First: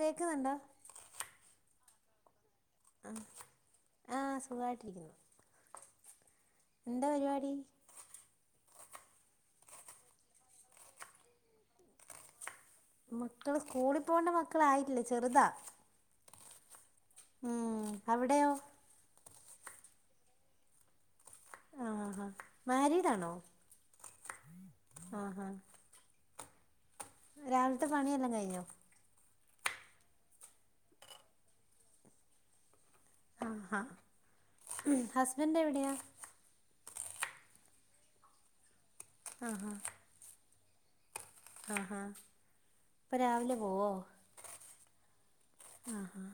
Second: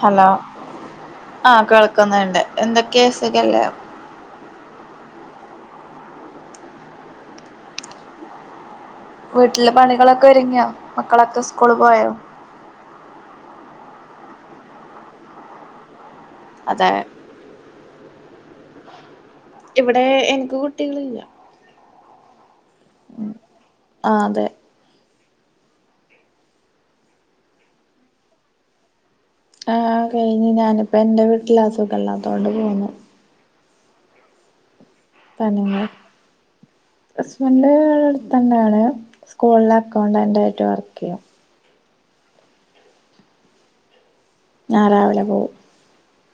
Hello ആ കേൾക്കുന്നുണ്ട് എന്തൊക്കെയ സുഖല്ലേ എന്താപരിപാടി വീട്ടിലെ പണികളൊക്കൊരുങ്ങിയോ മക്കളൊക്കെ സ്കൂള് പോയോ മക്കള് സ്കൂളിപോണ്ട മക്കളായിട്ടില്ല ചെറുതാ അതേ ഉം അവിടെയോ ഇവിടെ എനിക്ക് കുട്ടികളില്ല ആ മാരീഡാണോ ആ അതെ ആഹാ രാവിലത്തെ പണിയെല്ലാം കയിഞ്ഞോ ആഹ് കഴിഞ്ഞ് ഞാനിപ്പോ എന്റെ വീട്ടിലാ സുഖില്ലാത്തോണ്ട് പോന്നു ആഹാ ഹസ്ബന്റെവിടെയാ ഹസ്ബന്റ് അടുത്തെന്നെയാണ് ആ സ്കൂളില് അക്കൗണ്ടന്റായിട്ട് വർക്കെയ്യാ ആഹാ അപ്പൊ രാവിലെ പോവോ ആ രാവിലെ പോവും ആഹാ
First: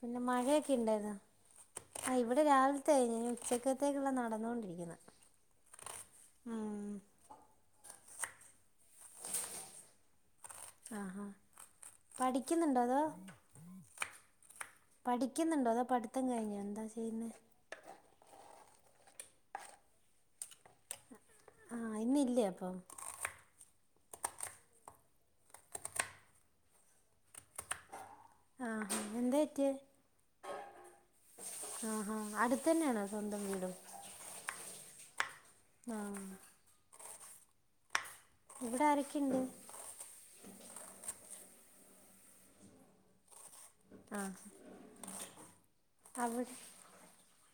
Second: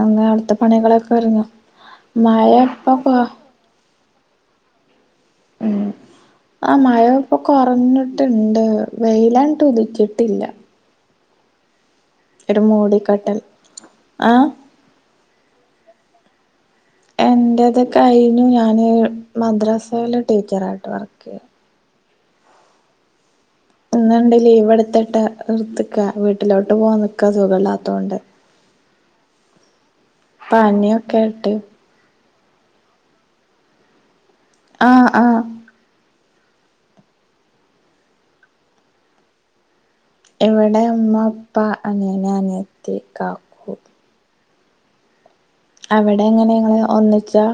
പിന്നെ അവിടുത്തെ മഴയൊക്കെ ഉണ്ടായിരുന്നോ പണികളൊക്കൊരുങ്ങിയോ മഴ ഇപ്പൊ പോ ത്തേക്കുള്ള നടന്നുകൊണ്ടിരിക്കുന്നു ഉം ആ മഴ ഇപ്പൊ കുറഞ്ഞ്ട്ട് ണ്ട് വെയിലണ്ടുതിച്ചിട്ടില്ല ആ ഹാ ഒരു പഠിക്കുന്നുണ്ടോ അതോ മൂടിക്കെട്ടൽ ആഹ് പിഠിക്കുന്നുണ്ടോ അതോ പഠ്ത്തം കഴിഞ്ഞോ എന്താ ചെയ്യുന്നത് എന്റെത് കഴിഞ്ഞു ഞാന് മദ്രസയില് ടീച്ചറായിട്ട് വർക്ക് ചെയ്യാ ആഹ് ഇന്നില്ലേ അപ്പൊ ഇന്നുണ്ട് ലീവെട്ത്ത്ട്ട് എട്ത്ത്ക്കാ വീട്ടിലോട്ട് പോവാനിക്കാ സുഖല്ലാത്തോണ്ട് ആഹാ എന്താപറ്റ്യേ പനിയൊക്കെയായിട്ട് അടുത്ത് തന്നെയാണോ സ്വന്തം വീടും ആഹ് ആഹ് ആ ഇവിടെ ആരൊക്കെയുണ്ട് ഇവിടെ ഉമ്മ, ഉപ്പ, അനിയൻ, അനിയത്തി, കാക്കു. ആഹ് അവിടെ എങ്ങനെ ഇങ്ങള് ഒന്നിച്ചാ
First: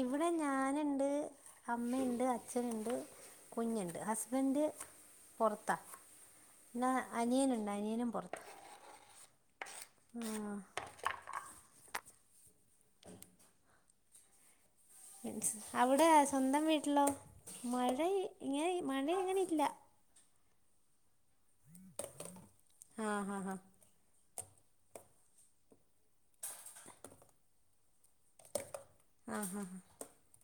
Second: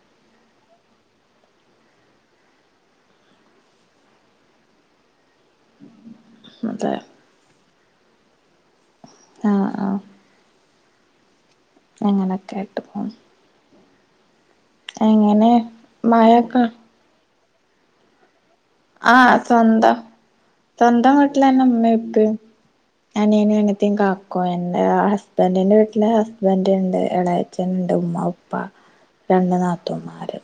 ഇവിടെ ഞാനുണ്ട് അമ്മയുണ്ട് അച്ഛനുണ്ട് കുഞ്ഞുണ്ട്. ഹസ്ബൻഡ് പുറത്താ പിന്നെ അതെ അനിയനുണ്ട് അനിയനും പുറത്താ ആഹ് ആഹ് അങ്ങനൊക്കൊയായിട്ട് പോണ് എങ്ങനെ അവിടെ സ്വന്തം മഴൊക്കെ വീട്ടിലോ. മഴ ഇങ്ങനെ മഴ ആഹ് അങ്ങനെ ഇല്ല സ്വന്തം സ്വന്തം വീ വീട്ടിലെന്നെ ഉമ്മയും ഉപ്പയും ആഹ് ഹാ ഹാ അനിയനും അനിയത്തിയും കാക്കും എന്റെ ഹസ്ബൻ്റിന്റെ വീട്ടില് ഹസ്ബൻ്റ് ഉണ്ട് ഇളയച്ഛൻ ഉമ്മ ഉപ്പ രണ്ട് നാത്തൂൻമാര്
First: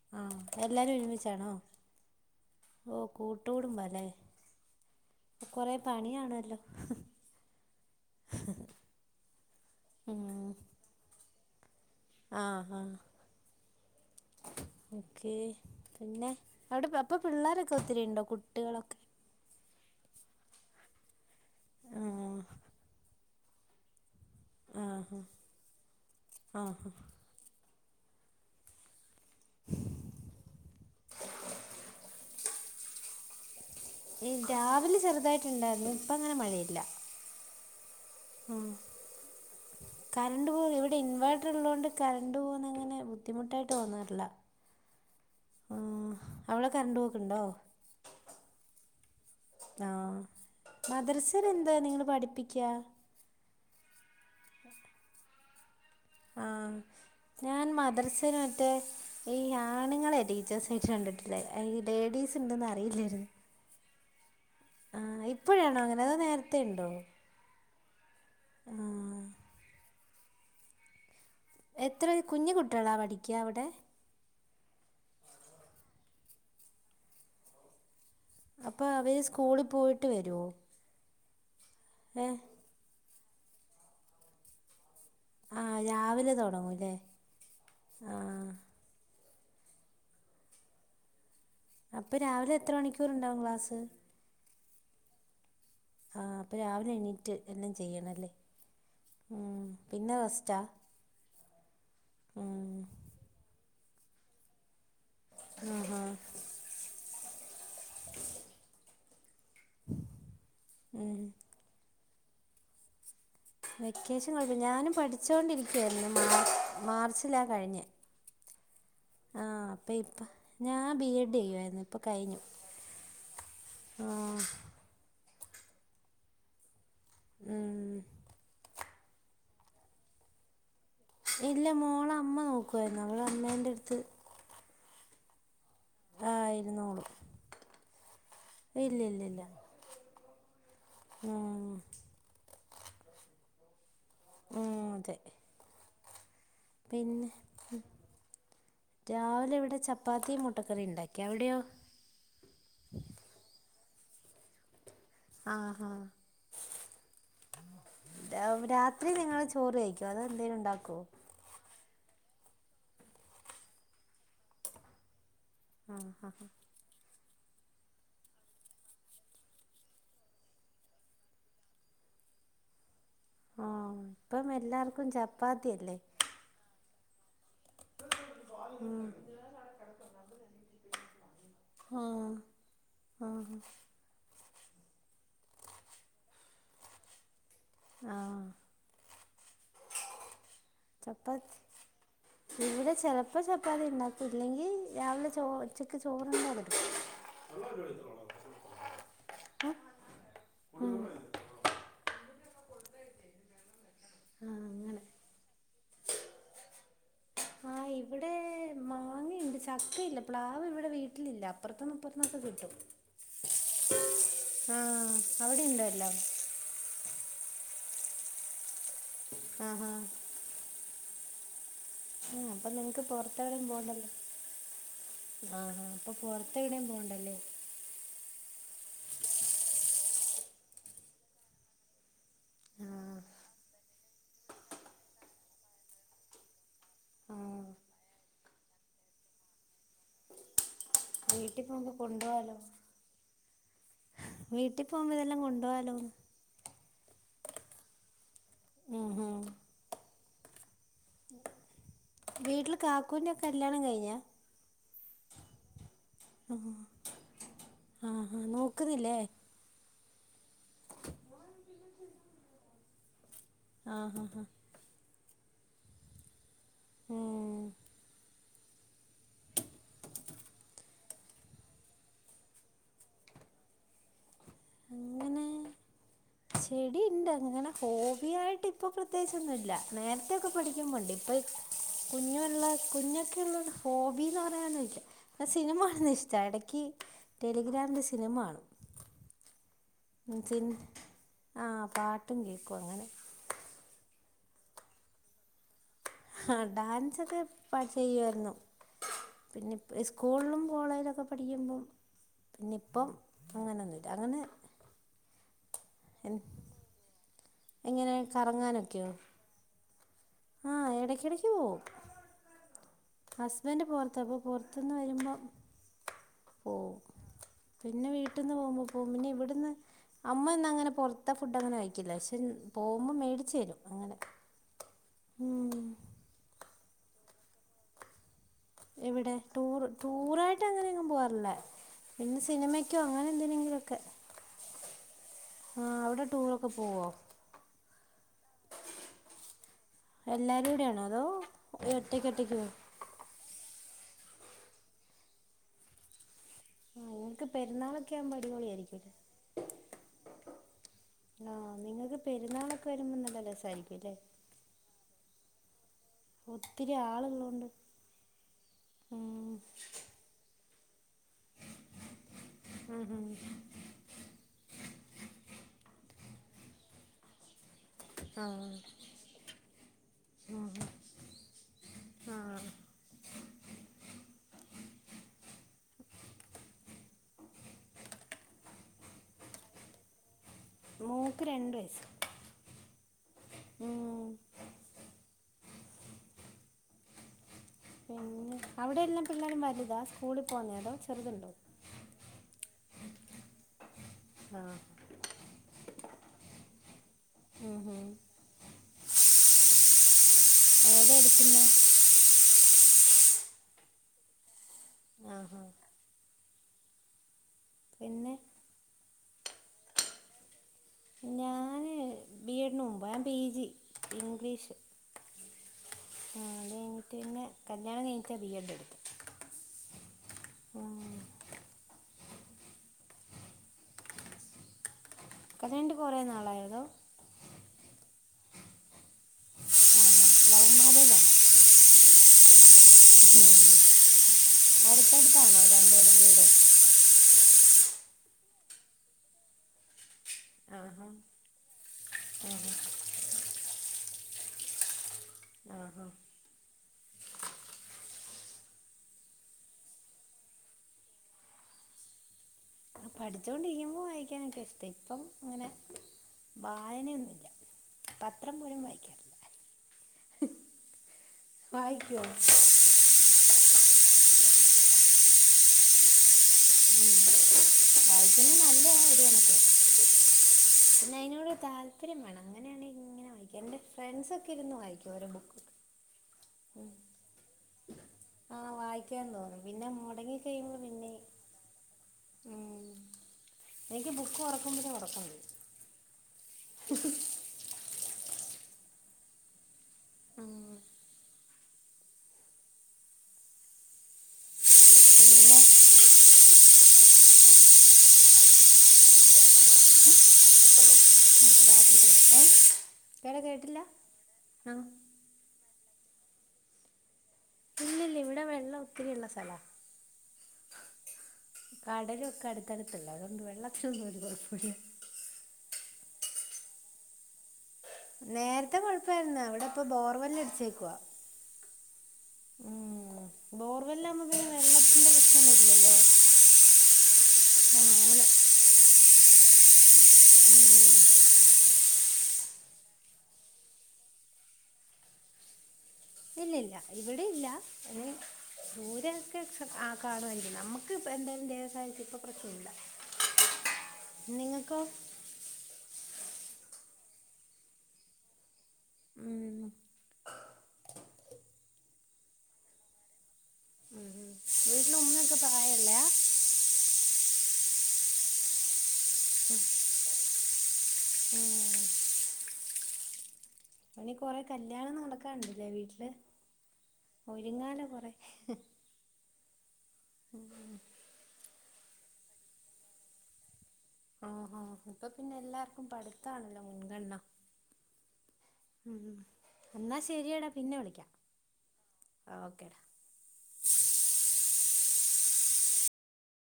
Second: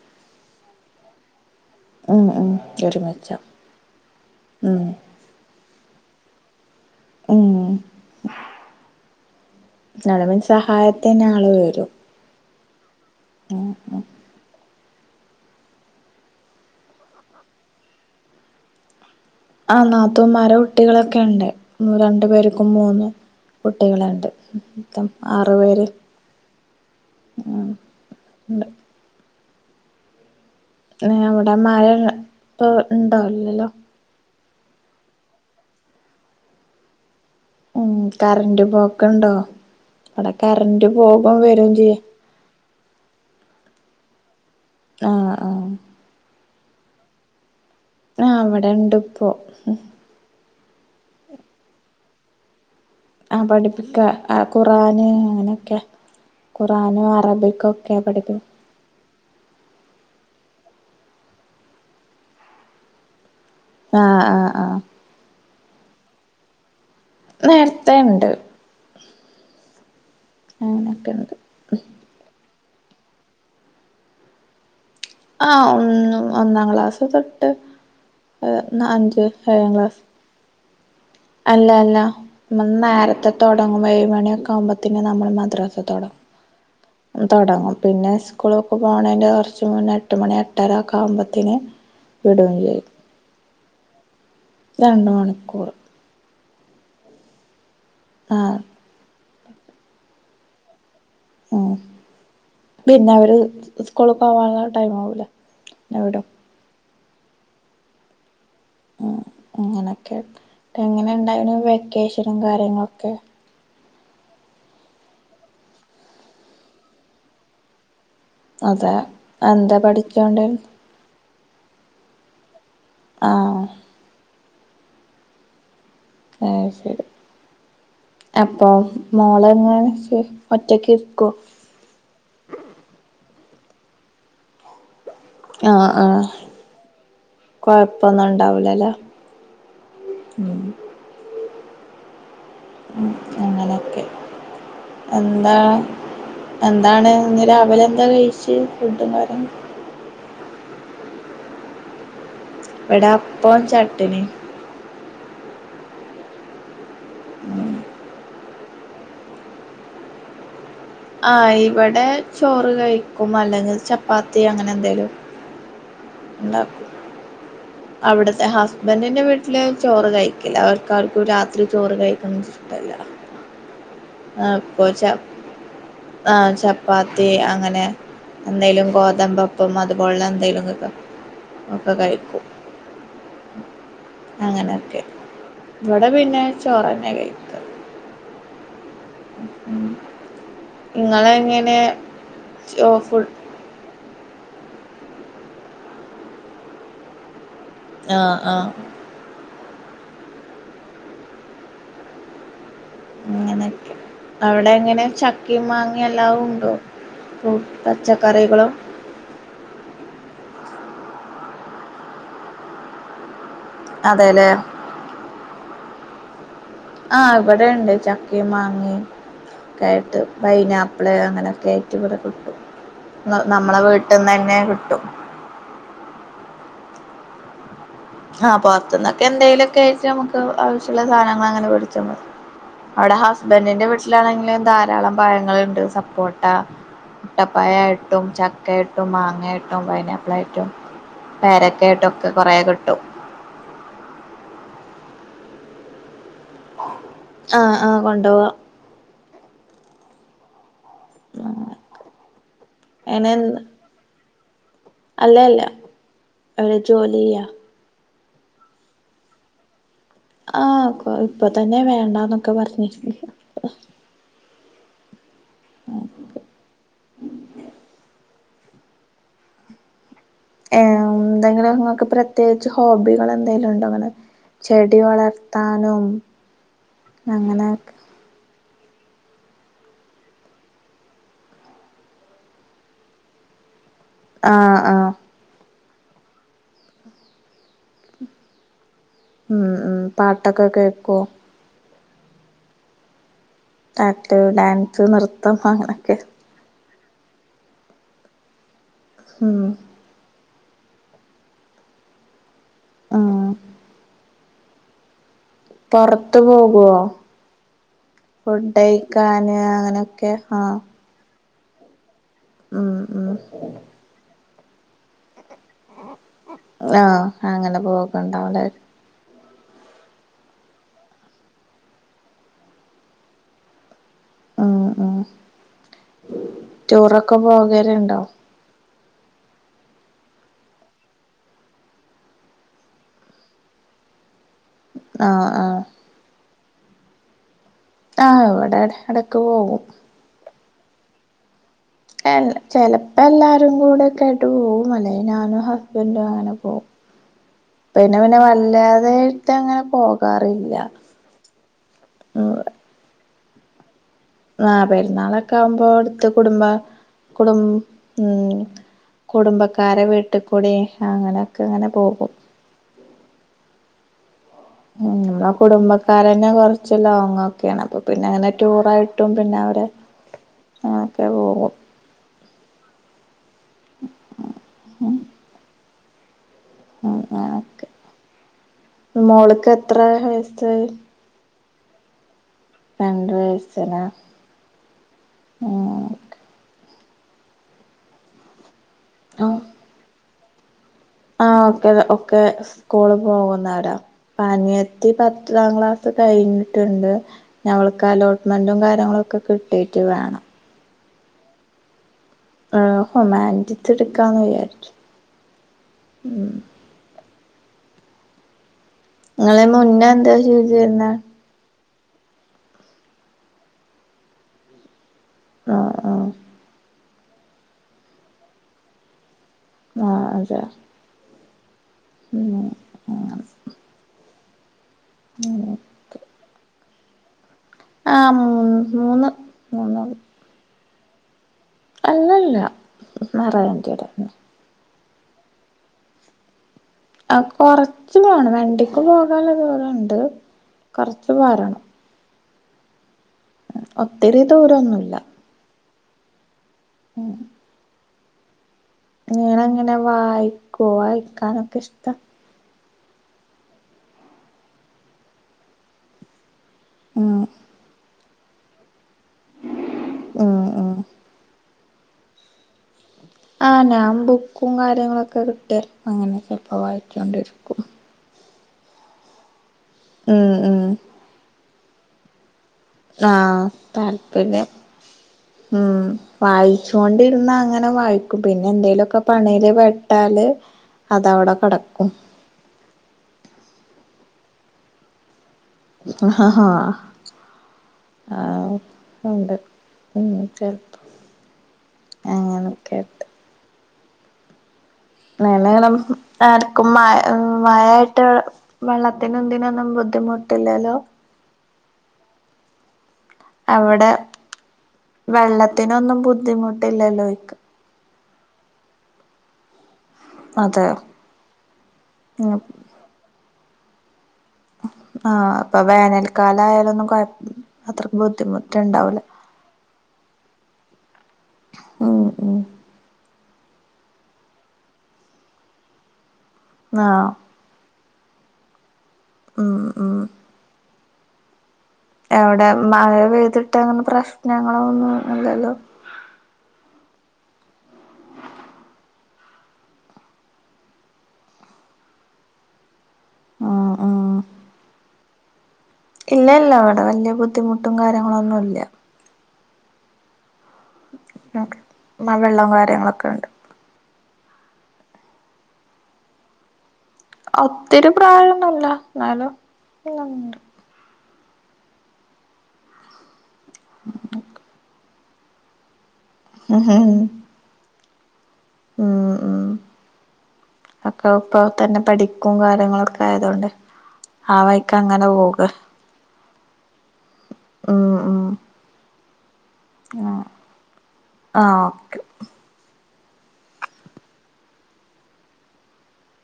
എല്ലാരും ഒരുമിച്ചാണോ ഉം ഉം ഓ ഒരുമിച്ചാ കൂട്ടുകുടുംബാല്ലേ ഉം കൊറെ പണിയാണല്ലോ ഉം ഇവിടെ ഉം പിന്നെ സഹായത്തിനാ ള് വരും ആഹ് ആഹ് ആഹ് ഉം ഓക്കേ പിന്നെ അവിടെ അപ്പൊ പിള്ളേരൊക്കെ ഒത്തിരി ഉണ്ടോ കുട്ടികളൊക്കെ ആ നാത്തൂമാരെ കുട്ടികളൊക്കെയുണ്ട് ആഹ് രണ്ടുപേർക്കും മൂന്ന് കുട്ടികളുണ്ട് മൊത്തം ആഹ് ആറുപേര് ആഹ് ആഹ് ഉണ്ട് [inaudible] അവിടെ മഴ ഇപ്പൊ ഉണ്ടോ ഇല്ലല്ലോ രാവിലെ ചെറുതായിട്ടുണ്ടായിരുന്നു ഇപ്പങ്ങനെ മഴയില്ല ഉം കറന്റ് പോക്കുണ്ടോ ഇവിടെ കറണ്ട് പോ കറൻ്റ് ഇവിടെ പോകും ഇൻവേർട്ടർ വരും ഉള്ളോണ്ട് ചെയ്യും കറണ്ട് പോകുന്ന അങ്ങനെ ബുദ്ധിമുട്ടായിട്ട് തോന്നാറില്ല ആഹ് ആഹ് അവിടെ കറണ്ട് പോക്കുണ്ടോ ആ ഇവിടെ ഇണ്ട് ഇപ്പോ മദ്രസയിൽ എന്താ നിങ്ങള് പഠിപ്പിക്ക ആ പഠിപ്പിക്ക ആ ഖുർആൻ അങ്ങനെയൊക്കെ ആഹ് ഖുറആനും ഞാൻ അറബിക്കൊക്കെയാ മദ്രസയിൽ പഠിപ്പി മറ്റേ ഈ ആണുങ്ങളെയാ ടീച്ചേഴ്സ് ആയിട്ട് കണ്ടിട്ടുള്ളെ ഈ ലേഡീസുണ്ടെന്നറിയില്ലായിരുന്നു ആഹ് ആഹ് ആഹ് ഇപ്പോഴാണോ അങ്ങനെ അതോ നേരത്തെണ്ടോ നേരത്തേണ്ട് ആഹ് അങ്ങനെക്കെണ്ട് എത്ര കുഞ്ഞികുട്ടികളാ പഠിക്കാ അവിടെ ആഹ് ഒന്ന് ഒന്നാം ക്ലാസ് തൊട്ട് അപ്പൊ അവര് അഞ്ച് സ്കൂളി ഏഴാം ക്ലാസ് പോയിട്ട് വരുവോ അല്ല അല്ല ഏഹ് നേരത്തെ തുടങ്ങും ഏഴ് മണിയൊക്കെ ആവുമ്പോ ത്തിന് നമ്മള് ആഹ് മദ്രസ രാവിലെ തുടങ്ങൂല്ലേ തുടങ്ങും തുടങ്ങും പിന്നെ ആഹ് സ്കൂളിലൊക്കെ പോണേൻ്റെ കുറച്ച് മുന്നേ എട്ട്മണി എട്ടരയൊക്കെയാവുമ്പോ ത അപ്പൊ രാവിലെ എത്ര മണിക്കൂറുണ്ടാവും ക്ലാസ് രണ്ട് മണിക്കൂർ ആഹ് അപ്പ രാവിലെ എണീറ്റ് എല്ലാം ചെയ്യണം അല്ലേ ആഹ് ഏഹ് പിന്നെ റെസ്റ്റാ ഉം ഉം പിന്നെ അവര് സ്കൂള് പോവാതെ ടൈം ആവൂലെ പിന്നെ ആഹാ വിടും ഉം അങ്ങനെയൊക്കെ ഉം എങ്ങനെണ്ടായിന്നും വെക്കേഷനും കാര്യങ്ങളൊക്കെ വെക്കേഷൻ കുഴപ്പം ഞാനും പഠിച്ചോണ്ടിരിക്കയായിരുന്നു മാ മാർച്ചിലാ കഴിഞ്ഞേ അതെ എന്താ പഠിക്കാണ്ട് യ്യായിരുന്നു ഇപ്പൊ കഴിഞ്ഞു ആഹ് ആഹ് അയ് ശരി ഉം. അപ്പൊ മോള എങ്ങാനും ശ ഇല്ല മോള അമ്മ നോക്കുവാരുന്നു അവള് അമ്മേന്റട്ത്ത് ആഹ് ആഹ് ഇരുന്നോളും കൊഴപ്പൊന്നും ഉണ്ടാവൂല്ലല്ലോ ഇല്ല ഇല്ല ഇല്ല ഉം ഉം, ഉം അങ്ങനൊക്കെ ഉം, അതെ എന്താ എന്താണ് പിന്നെ ഇന്ന് രാവിലെ എന്താ കഴിച്ചു ഫുഡും കാര്യങ്ങളും രാവിലെ ഇവിടെ ചപ്പാത്തിയും മുട്ടക്കറി ഇണ്ടാക്കി അവിടെയോ ഇവിടെ അപ്പവും ചട്നിയും ആഹ് ആഹ് രാ രാത്രി നിങ്ങള് ചോറ് കഴിക്കുവോ അതോ എന്തേലും ഉണ്ടാ ആ ഇവിടെ ചോറ് കഴിക്കും അല്ലെങ്കിൽ ചപ്പാത്തി അങ്ങനെ എന്തേലും ആഹ് ആഹ് ഉണ്ടാക്കും അവിടത്തെ ഹസ്ബൻഡിന്റെ വീട്ടില് ചോറ് കഴിക്കില്ല അവർക്കാർക്കും രാത്രി ചോറ് കഴിക്കുന്നത് ഇഷ്ട മല്ല ആഹ് ഇപ്പം എല്ലാർക്കും ചപ്പാത്തിയല്ലേ ആഹ് ചപ്പാത്തി അങ്ങനെ എന്തേലും ഗോതമ്പപ്പം അതുപോലുള്ള എന്തേലുമൊക്കെ ഒക്കെ ആ കഴിക്കും ആഹ് അങ്ങനെയൊക്കെ ഇവിടെ പിന്നെ ചോറ് തന്നെയാ കഴിക്കുക ആഹ് ഇങ്ങള് ചപ്പാത്തി എങ്ങനെ ഇവിടെ [unintelligible] ചെലപ്പോ ചപ്പാത്തി ഉണ്ടാക്കും ഇല്ലെങ്കി രാവിലെ ചോ ഉച്ചക്ക് ചോറുണ്ടേ പറ്റത്തൊള്ളൂ ആഹ് ആഹ് അങ്ങനെക്കെ അവിടെ അങ്ങനെ എങ്ങനെ ചക്കേം മാങ്ങ എല്ലാ ഉണ്ടോ മ് ആഹ് പച്ചക്കറികളും ചക്ക ഇല്ല പ്ളാഴ് ഇവിടെ വീട്ടിൽ അപ്പർത്തിന്നും ഇപ്പർത്തിന്നുംഒക്കെ കിട്ടും അതെല്ലേ ആ അവിടെ ഉണ്ടോ ലം ആ ഇവിടെണ്ട് ചക്കേം മാങ്ങയും ഒക്കെ ആഹാ ആയിട്ട് പൈനാപ്പിള് അങ്ങനെയൊക്കെ ആയി ഇവിടെ ആഹ് കിട്ടും അപ്പൊ ന നമ്മളെ വീട്ടിന്ന് ന്നെ ആണൊ അപ്പൊ പൊറത്ത് എവിടേം പോണ്ടല്ലേ ആ പൊറത്ത്ന്നൊക്കെ എന്തെലു ക്കെ ആയിട്ട് നമുക്ക് ആവശ്യള്ള സാധനങ്ങൾ അങ്ങനെ വേടിച്ച മതി അവിടെ ആഹ് ഹസ്ബൻഡിന്റെ വീട്ടിലാണെങ്കില് ധാരാളം പഴങ്ങള് ണ്ട് സപ്പോട്ടാ ആഹ് മുട്ടപ്പയായിട്ടും ചക്കയിട്ടും മാങ്ങായിട്ടും പൈനാപ്പിളായിട്ടും വീട്ടിൽ പോകുമ്പോ പേരക്കെട്ടെക്കെ കൊറേ കൊണ്ടുപോവാലോ കി വീട്ടി പോവുമ്പ ഇതെല്ലാം കൊണ്ടവാലോ ആ ആ കൊണ്ടോവാ ഉം ഹും ആഹ് വീട്ടില് അങ്ങനെ കാക്കൂന്റെക്കെ കല്ല്യാണംകഴിഞ്ഞ അല്ല അല്ല അവൻ ജോലിയ്യാ ആ ഹഹാ നോക്കുന്നില്ലേ ആ കൊ ഇപ്പൊ തന്നെ വേണ്ടന്നൊക്കെ പറഞ്ഞിരിന്നു ആ ആ ഹാ ഉം [unintelligible] എന്തെങ്കിലുംങ്ങക്ക് പ്രത്യേകിച്ച് ഹോബികൾ എന്തെങ്കലുംണ്ടോ ഇങ്ങനെ ചെടി വളർത്താനും ചെടിണ്ട് അങ്ങനെ ഹോബിയായി ട്ട് ഇപ്പൊ പ്രത്യേകിച്ചൊന്നുല്ല നേരത്തൊക്കെ പഠിക്കുമ്പണ്ട് ഇപ്പ കുഞ്ഞുള്ള കുഞ്ഞൊക്കെ ഉള്ള ഹോബിന്ന് ആഹ് പറഞാലെനിക് ആഹ് ഇല്ല സിനിമ ഇഷ്ട്ടാ ഇടക്ക് ടെലിഗ്രാമിൽ സിനിമകാണും ഉം ഉം പാട്ടൊക്കെ കേൾക്കോ ആ പാട്ടും കേക്കും അങ്ങനെ നട്ട് ഡാൻസ് നൃത്തം അങ്ങനെ ആ ഡാൻസ് ഒക്കെ പാട്ട് ചെയ്യുവായിരുന്നു ഉം പിന്നെ സ്കൂളിലും കോളേജിലൊക്കെ പഠിക്കുമ്പം പിന്നെ ഇപ്പം ഉം അങ്ങനെയൊന്നുമില്ല അങ്ങനെ പുറത്ത് പോകുവോ എങ്ങനെ കറങ്ങാനൊക്കെയോ ഫുഡഴിക്കാന് അങ്ങനെ ആ ഹസ്ബന്റ് പൊറത്ത അപ്പൊ പുറത്തുന്ന് വരുമ്പോ ആ അങ്ങനെ പോവക്കെ ഇണ്ടാവുംലെ അമ്മന്നൊങ്ങനെ പുറത്തെ ഫുഡ് അങ്ങനെ കഴിക്കില്ല പക്ഷെ പോകുമ്പോ മേടിച്ചു തരും അങ്ങനെ ഉ ഉ ടൂറൊക്കെ പോകലുണ്ടോ ഇവിടെ ടൂർ ടൂറായിട്ട് അങ്ങനെ എങ്ങും പോവാറില്ല പിന്നെ സിനിമക്കോ അങ്ങനെ എന്തിനെങ്കിലുംഒക്കെ ആഹ് ആഹ് ആ അവിടെ ടൂറൊക്കെ പോവോ ആ ഇവിടെ ഇടക്ക് പോകും ട്ടയാണോ അതോ ഒറ്റയ്ക്ക് ഒറ്റയ്ക്ക് പോവോ ചെലപ്പോ എല്ലാരും കൂടെ ഒക്കെ ആയിട്ട് പോവും അല്ലെങ്കിൽ ഞാനും ഹസ്ബന്റും അങ്ങനെ ഓ ആ നിങ്ങൾക്ക് പിന്നെ പെരുന്നാളൊക്കെ ആകുമ്പോൾ പിന്നെ അടിപൊളിയായിരിക്കുമല്ലേ വല്ലാതായിട്ട് അങ്ങനെ പോകാറില്ല ആ നിങ്ങക്ക് പെരുന്നാളൊക്കെ വരുമ്പോ നല്ലരസായിരിക്കുംല്ലേ ആ പെരുന്നാളൊക്കെ ആകുമ്പോ ത്ത് കുടുംബ ഒത്തിരി കുടും ആളുള്ളോണ്ട് ഉം ഉം കുടുംബക്കാരെ വീട്ടിൽകുടീം അങ്ങനെയൊക്കെ അങ്ങനെ പോകും ആഹ് ഉം നമ്മള കുടുംബക്കാരന്നെ കൊറച്ച് ലോങ്ങ ഒക്കെയാണ് അപ്പോ പിന്നെ അങ്ങനെ ആഹ് ടൂറായിട്ടും പിന്നെ അവടെ അങ്ങനെയൊക്കെ പോകും ആ [unintelligible] ഉം അങ്ങനൊക്കെ മോൾക്ക് എത്ര മോൾക്ക്‌ രണ്ട് വയസ് രണ്ട് വയസ്സ്ലെ ഉം പിന്നെ അവിടെ എല്ലാ പിള്ളേരും വലുതാ സ്കൂളിൽ പോുന്നേത ആഹ ഒക്കെ ഒക്കെ സ്കൂള് പോകുന്നവരാ ആഹ് പനിയത്തി പത്താം ക്ലാസ് കഴിഞ്ഞിട്ടുണ്ട് ഉം ഞ്ഞിവൾക്ക് ഉം അലോട്ട്മെന്റും കാര്യങ്ങളും ഒക്കെ കിട്ടിട്ട് വേണം ഏത എടുക്കുന്നെ ആ ഹുമാനിറ്റിത്ത് എടുക്കാന്ന് വിചാരിച്ചു ആഹാ ഉ പിന്നെ നിങ്ങളെ മുന്നേ എന്താ ചീതീർന്ന് ഞാന് ബി എഡിന് മുമ്പ് ഞാൻ പി ജി ഇംഗ്ലീഷ് ആഹ ആഹ ആഹ് അത് കഴിഞ്ഞിട്ട് പിന്നെ കല്ല്യാണം കഴിഞ്ഞിട്ട ബി എഡ് എടുത് ആഹ അതെ പിന്നെ ആ കതെയ്ഞ്ഞിട്ട്പ്പൊ കൊറെ നാളായൊ അതോ ആഹ് മൂന്ന് മൂന്ന് മൂന്ന് ആഹാ ലവ് മാരേജാണോ അല്ലല്ല മറണ്ടടെെ അടുത്തടുത്താണോ രണ്ടുപേര കീടെ ആ കൊറച്ച് പോണം വെണ്ടിക്ക് പോകൻതുപോലെണ്ട് കൊറച്ച് പോരണം ഓഹ ഒത്തിരി ദൂരംന്നുമല്ല ആഹാ ഉം [unintelligible] ഞൻങ്ങനെ വായിക്കുവോ വായിക്കാനൊക്കെ ഇഷ്ടം പഠിച്ചൊണ്ടിരിക്കുമ്പോ വായിക്കാനൊക്കെ ഇഷ്ട ഇപ്പം അങ്ങനെ ഉ വായനയൊന്നുമില്ല പത്രം പോലും വായിക്കാറില്ല ആഹ ആഹ ഭാഗ്യം ആഹ ഞാൻ ബുക്കും കാര്യങ്ങളൊക്കെ കിട്ടെ അങ്ങനെ ചപ്പോ വായിച്ചോണ്ടിരിക്കും വായിക്കുന്നത് നല്ലയാ ഒരു കണക്കിന് ഉം ഉം പിന്നെ അതിനോട് താല്പര്യം വേണം അങ്ങനെയാണെങ്കിൽ ഇങ്ങനെ ആഹ വായിക്കും എൻ്റെ ഫ്രണ്ട്സൊക്കെ താല്പര്യം ഇരുന്ന് വായിക്കും ഓരോ ബുക്കൊക്കെ ഉം വായിച്ചുൊണ്ടിരുന്ന അങ്ങനെ വായിക്കും ആ പിന്നെ എന്തേലുമ ഒക്കെ വായിക്കാൻ തോന്നും പണിയില് പിന്നെ മുടങ്ങി വെട്ടാല് കഴിയുമ്പോൾ പിന്നെ അതവിടെ കിടക്കും ഉം എനിക്ക് ബുക്ക് ഉറക്കുമ്പഴ ഉടക്കം ആഹ ഹാ ആഹ ഉണ്ട് ഉ ഉം ചിലപ്പ അങ്ങനൊ കേെട്ട് പിന്നെ നക്കും മ മഴായിട്ട് വെള്ളത്തിന എന്തിന ഒന്നും ബുദ്ധിമുട്ടില്ലല്ലോ രാത്രി കിടക്കും ഏ എവിടെ കേട്ടില്ല അവിടെ ആ വെള്ളത്തിനൊന്നും ബുദ്ധിമുട്ടില്ലല്ലോ ഇല്ല വെള്ളം ഒത്തിരിയ ഉള്ള സ്ഥലാ അതെ കടലും ഒക്കെ അടുത്തടുത്തല്ല അതുകൊണ്ട് വെള്ളക്ഷ ഒന്നും ആഹ അപ്പൊ വേനൽക്കാല ആയാലൊ ഒന്നും നേരത്തെ കൊഴപ്പായിുന്ന അവിടെ ഇപ്പ ബോർവല്ല അടിച്ചേക്കുവ ആഓ ഓ ബോർവെല്ലാ്പക്ക് വെള്ളത്തിന്റെ പ്രശ്നന്ന വരില്ലല്ലോ ആ ആഹ് അങ്ങനെ ആ ആ ഉം. എവിടെ മഴ പെയ്തിട്ട് അങ്ങനെ പ്രശ്നങ്ങളോ ഒന്നും അല്ലല്ലോ ഇല്ല ഇല്ല ഇവിടെ ഇല്ല ദൂരൊക്കെ കാണുമായിരിക്കും നമ്മുക്ക് എന്തായും ദേവസായത്തി ഇപ്പൊ പ്രശ്നില്ല ഉം ഉം നിങ്ങക്കൊ ഇല്ല ഇല്ല അവിടെ വലിയ ബുദ്ധിമുട്ടും കാര്യങ്ങളും ഒന്നും ഇല്ല ഉം വെള്ളവും കാര്യങ്ങളൊക്കെ ഉണ്ട് ഉം വീട്ടിലുമ്മിയൊക്കെ പ്രായൊള്ളയാ ഒത്തിരി പ്രായൊന്നുമല്ല എന്നാലും ഇണ്ട് ഉം ഇനി കൊറെ കല്യാണം നടക്കാൻണ്ടല്ലേ വീട്ടില് ഒരുങ്ങാല കൊറെ ഉ ഉ അക്ക ഇപ്പൊ തന്നെ പഠിക്കും കാര്യങ്ങളൊക്കെ ആയതൊണ്ട് ആ ആഹോ വഴിക്ക് ഇപ്പൊ അങ്ങനെ പിന്നെ പോക എല്ലാർക്കും പഠിത്താണല്ലോ മുൻഗണന ഉം ഉം ഉ എന്നാ ശരിയടാ പിന്നെ വിളിക്കാം ആ ഓക്കെ ഓക്കേടാ